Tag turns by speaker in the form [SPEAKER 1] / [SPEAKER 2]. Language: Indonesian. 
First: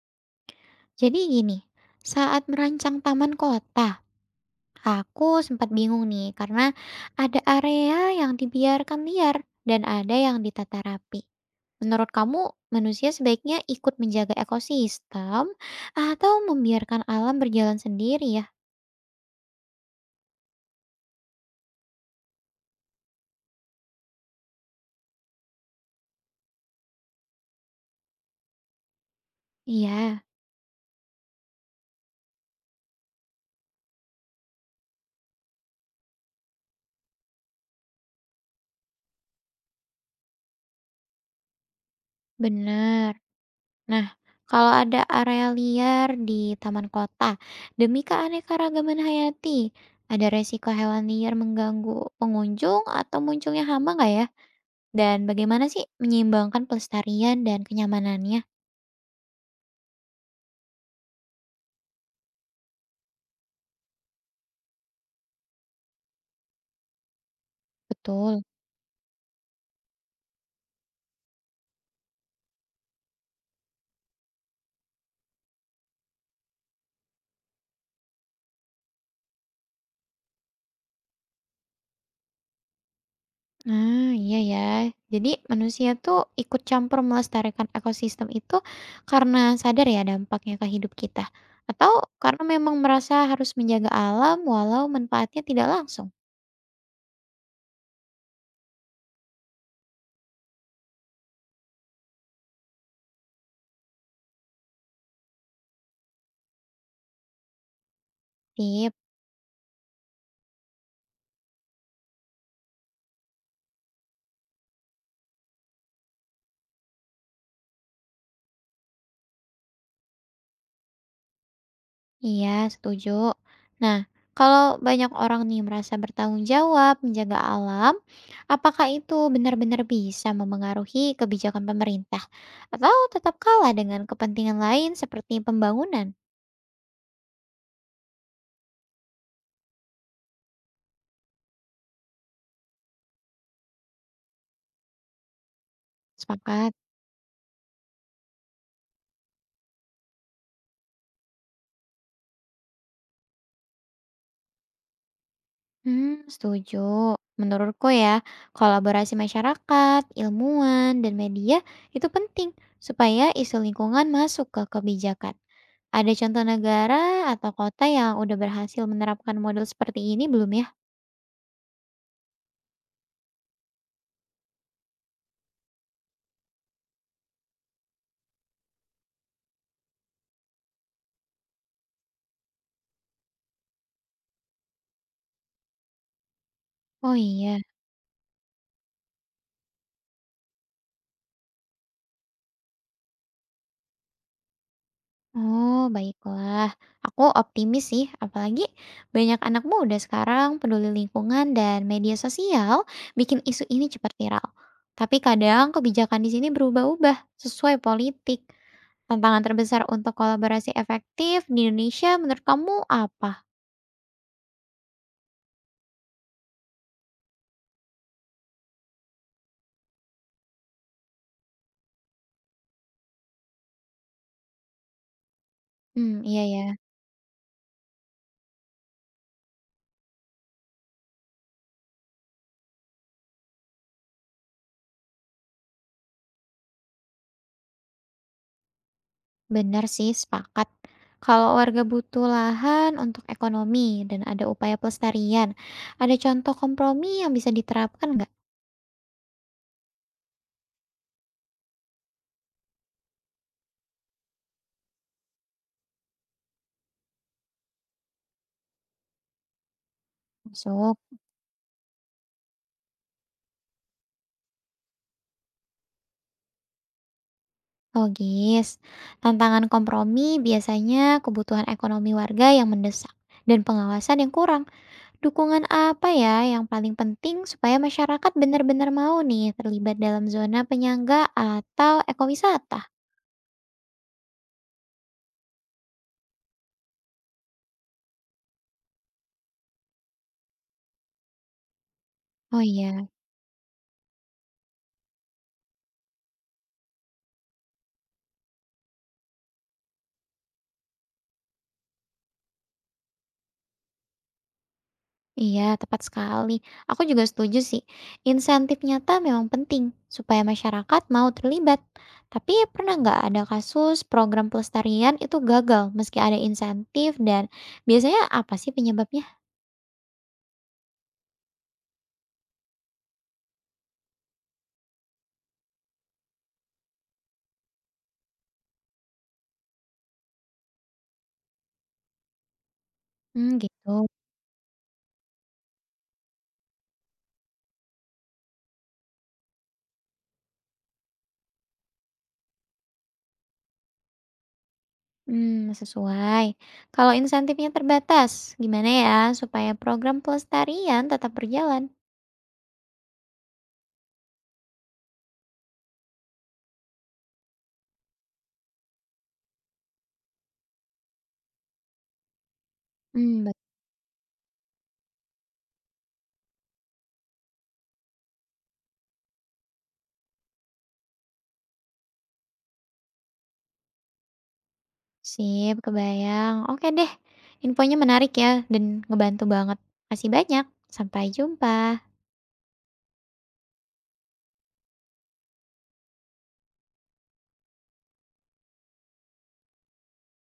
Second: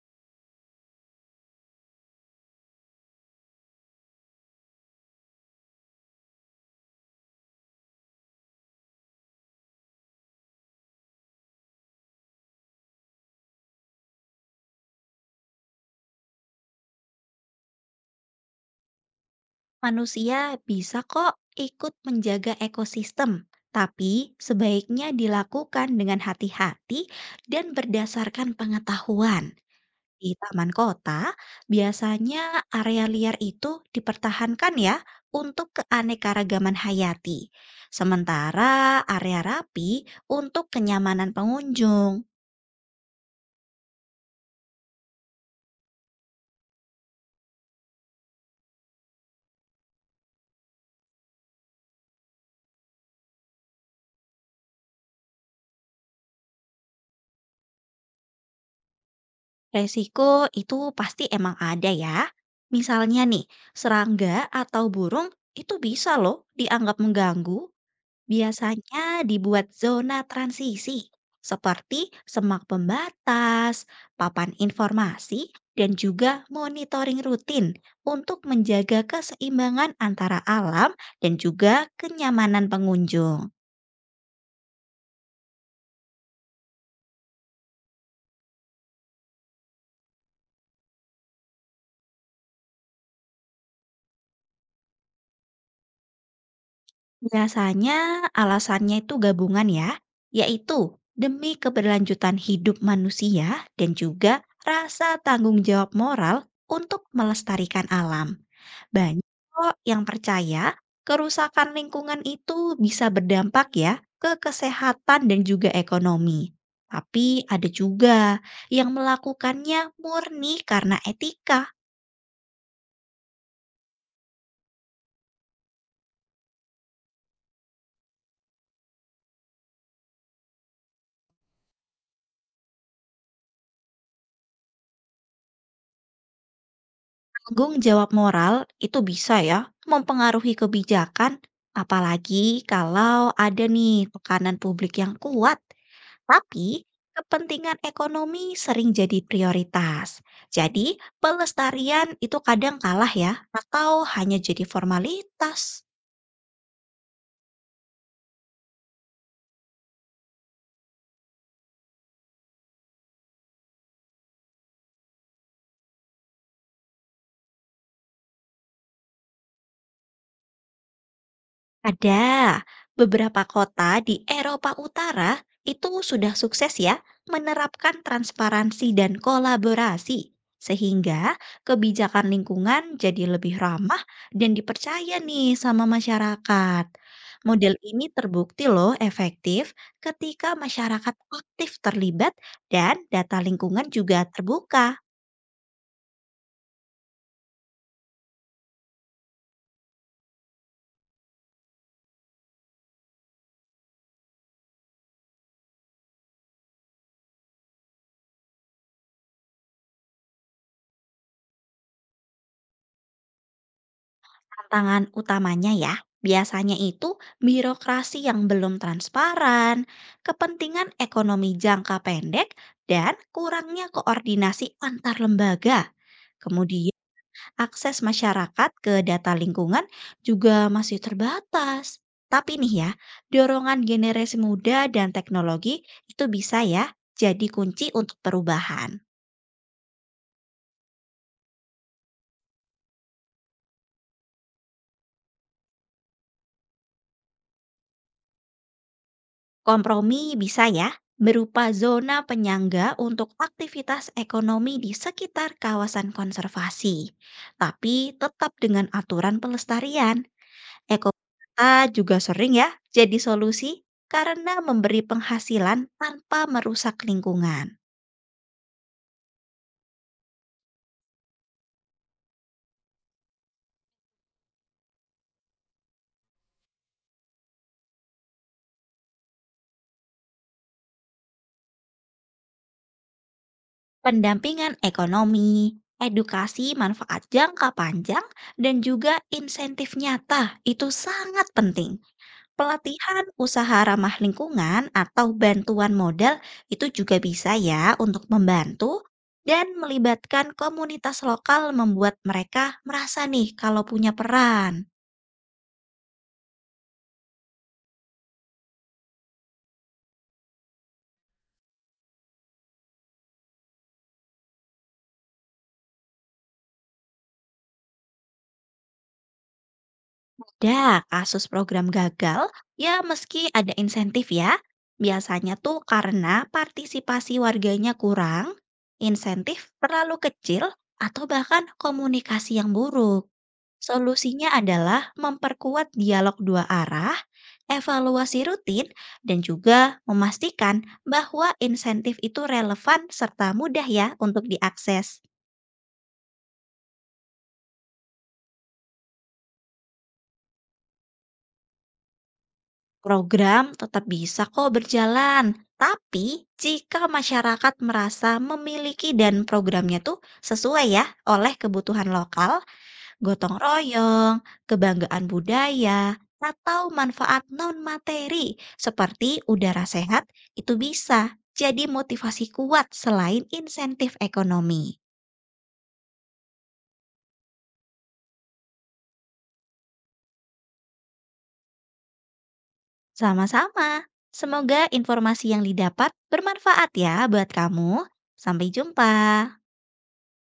[SPEAKER 1] Jadi gini, saat merancang taman kota, aku sempat bingung nih karena ada area yang dibiarkan liar dan ada yang ditata rapi. Menurut kamu, manusia sebaiknya ikut menjaga ekosistem atau membiarkan alam berjalan sendiri ya?
[SPEAKER 2] Manusia bisa kok ikut menjaga ekosistem, tapi sebaiknya dilakukan dengan hati-hati dan berdasarkan pengetahuan.
[SPEAKER 1] Iya,
[SPEAKER 2] Di taman kota, biasanya area liar itu dipertahankan ya untuk keanekaragaman hayati, sementara area rapi untuk kenyamanan pengunjung.
[SPEAKER 1] benar. Nah, kalau ada area liar di taman kota, demi keanekaragaman hayati, ada resiko hewan liar mengganggu pengunjung atau munculnya hama nggak ya? Dan bagaimana sih menyeimbangkan pelestarian dan kenyamanannya?
[SPEAKER 2] Resiko itu pasti emang ada ya. Misalnya nih, serangga atau burung itu bisa loh dianggap mengganggu.
[SPEAKER 1] Betul.
[SPEAKER 2] Biasanya dibuat zona transisi, seperti semak pembatas, papan informasi, dan juga monitoring rutin untuk menjaga keseimbangan antara alam dan juga kenyamanan pengunjung.
[SPEAKER 1] Ah, iya ya. Jadi manusia tuh ikut campur melestarikan ekosistem itu karena sadar ya dampaknya ke hidup kita. Atau karena memang merasa harus menjaga alam walau manfaatnya tidak langsung.
[SPEAKER 2] Biasanya alasannya itu gabungan ya, yaitu demi keberlanjutan hidup manusia dan juga rasa tanggung jawab moral untuk melestarikan alam.
[SPEAKER 1] Sip.
[SPEAKER 2] Banyak kok yang percaya kerusakan lingkungan itu bisa berdampak ya ke kesehatan dan juga ekonomi. Tapi ada juga yang melakukannya murni karena etika.
[SPEAKER 1] Iya, setuju. Nah, kalau banyak orang nih merasa bertanggung jawab menjaga alam, apakah itu benar-benar bisa memengaruhi kebijakan pemerintah atau tetap kalah dengan kepentingan lain seperti pembangunan?
[SPEAKER 2] Tanggung jawab moral itu bisa ya mempengaruhi kebijakan, apalagi kalau ada nih tekanan publik yang kuat. Tapi
[SPEAKER 1] Sepakat.
[SPEAKER 2] kepentingan ekonomi sering jadi prioritas. Jadi pelestarian itu kadang kalah ya atau hanya jadi formalitas.
[SPEAKER 1] Setuju. Menurutku ya, kolaborasi masyarakat, ilmuwan, dan media itu penting supaya isu lingkungan masuk ke kebijakan. Ada contoh negara atau kota yang udah berhasil menerapkan model seperti ini belum ya?
[SPEAKER 2] Ada beberapa kota di Eropa Utara itu sudah sukses ya menerapkan transparansi dan kolaborasi sehingga kebijakan lingkungan jadi lebih ramah dan dipercaya nih sama masyarakat.
[SPEAKER 1] Oh iya,
[SPEAKER 2] Model ini terbukti loh efektif ketika masyarakat aktif terlibat dan data lingkungan juga terbuka.
[SPEAKER 1] oh baiklah. Aku optimis sih, apalagi banyak anak muda sekarang peduli lingkungan dan media sosial bikin isu ini cepat viral. Tapi kadang kebijakan di sini berubah-ubah sesuai politik. Tantangan terbesar untuk kolaborasi efektif di Indonesia menurut kamu apa?
[SPEAKER 2] Tantangan utamanya ya, biasanya itu birokrasi yang belum transparan, kepentingan ekonomi jangka pendek, dan kurangnya koordinasi antar lembaga.
[SPEAKER 1] Hmm, iya ya,
[SPEAKER 2] Kemudian, akses masyarakat ke data lingkungan juga masih terbatas. Tapi nih ya, dorongan generasi muda dan teknologi itu bisa ya jadi kunci untuk perubahan.
[SPEAKER 1] benar sih, sepakat. Kalau warga butuh lahan untuk ekonomi dan ada upaya pelestarian, ada contoh kompromi yang bisa diterapkan nggak?
[SPEAKER 2] Kompromi bisa ya, berupa zona penyangga untuk aktivitas ekonomi di sekitar kawasan konservasi. Tapi tetap dengan aturan pelestarian.
[SPEAKER 1] So.
[SPEAKER 2] Ekowisata juga sering ya jadi solusi karena memberi penghasilan tanpa merusak lingkungan.
[SPEAKER 1] Logis. Tantangan kompromi biasanya kebutuhan ekonomi warga yang mendesak dan pengawasan yang kurang. Dukungan apa ya yang paling penting supaya masyarakat benar-benar mau nih terlibat dalam zona penyangga atau ekowisata?
[SPEAKER 2] Pendampingan ekonomi, edukasi manfaat jangka panjang, dan juga insentif nyata itu sangat penting.
[SPEAKER 1] Oh iya,
[SPEAKER 2] Pelatihan usaha ramah lingkungan atau bantuan modal itu juga bisa ya untuk membantu dan melibatkan komunitas lokal membuat mereka merasa nih kalau punya peran.
[SPEAKER 1] iya tepat sekali. Aku juga setuju sih. Insentif nyata memang penting supaya masyarakat mau terlibat. Tapi pernah nggak ada kasus program pelestarian itu gagal meski ada insentif dan biasanya apa sih penyebabnya?
[SPEAKER 2] Ada kasus program gagal, ya meski ada insentif ya. Biasanya tuh karena partisipasi warganya kurang, insentif terlalu kecil, atau bahkan komunikasi yang buruk.
[SPEAKER 1] Hmm, gitu.
[SPEAKER 2] Solusinya adalah memperkuat dialog dua arah, evaluasi rutin, dan juga memastikan bahwa insentif itu relevan serta mudah ya untuk diakses.
[SPEAKER 1] Hmm, sesuai. Kalau insentifnya terbatas, gimana ya supaya program pelestarian tetap berjalan?
[SPEAKER 2] Program tetap bisa kok berjalan, tapi jika masyarakat merasa memiliki dan programnya tuh sesuai ya oleh kebutuhan lokal,
[SPEAKER 1] Hmm,
[SPEAKER 2] gotong
[SPEAKER 1] betul
[SPEAKER 2] royong, kebanggaan budaya, atau manfaat non materi seperti udara sehat itu bisa jadi motivasi kuat selain insentif ekonomi.
[SPEAKER 1] sih, kebayang. Oke deh, infonya menarik ya dan ngebantu banget. Makasih banyak, sampai jumpa.
[SPEAKER 2] Sama-sama. Semoga informasi yang didapat bermanfaat ya buat kamu. Sampai jumpa.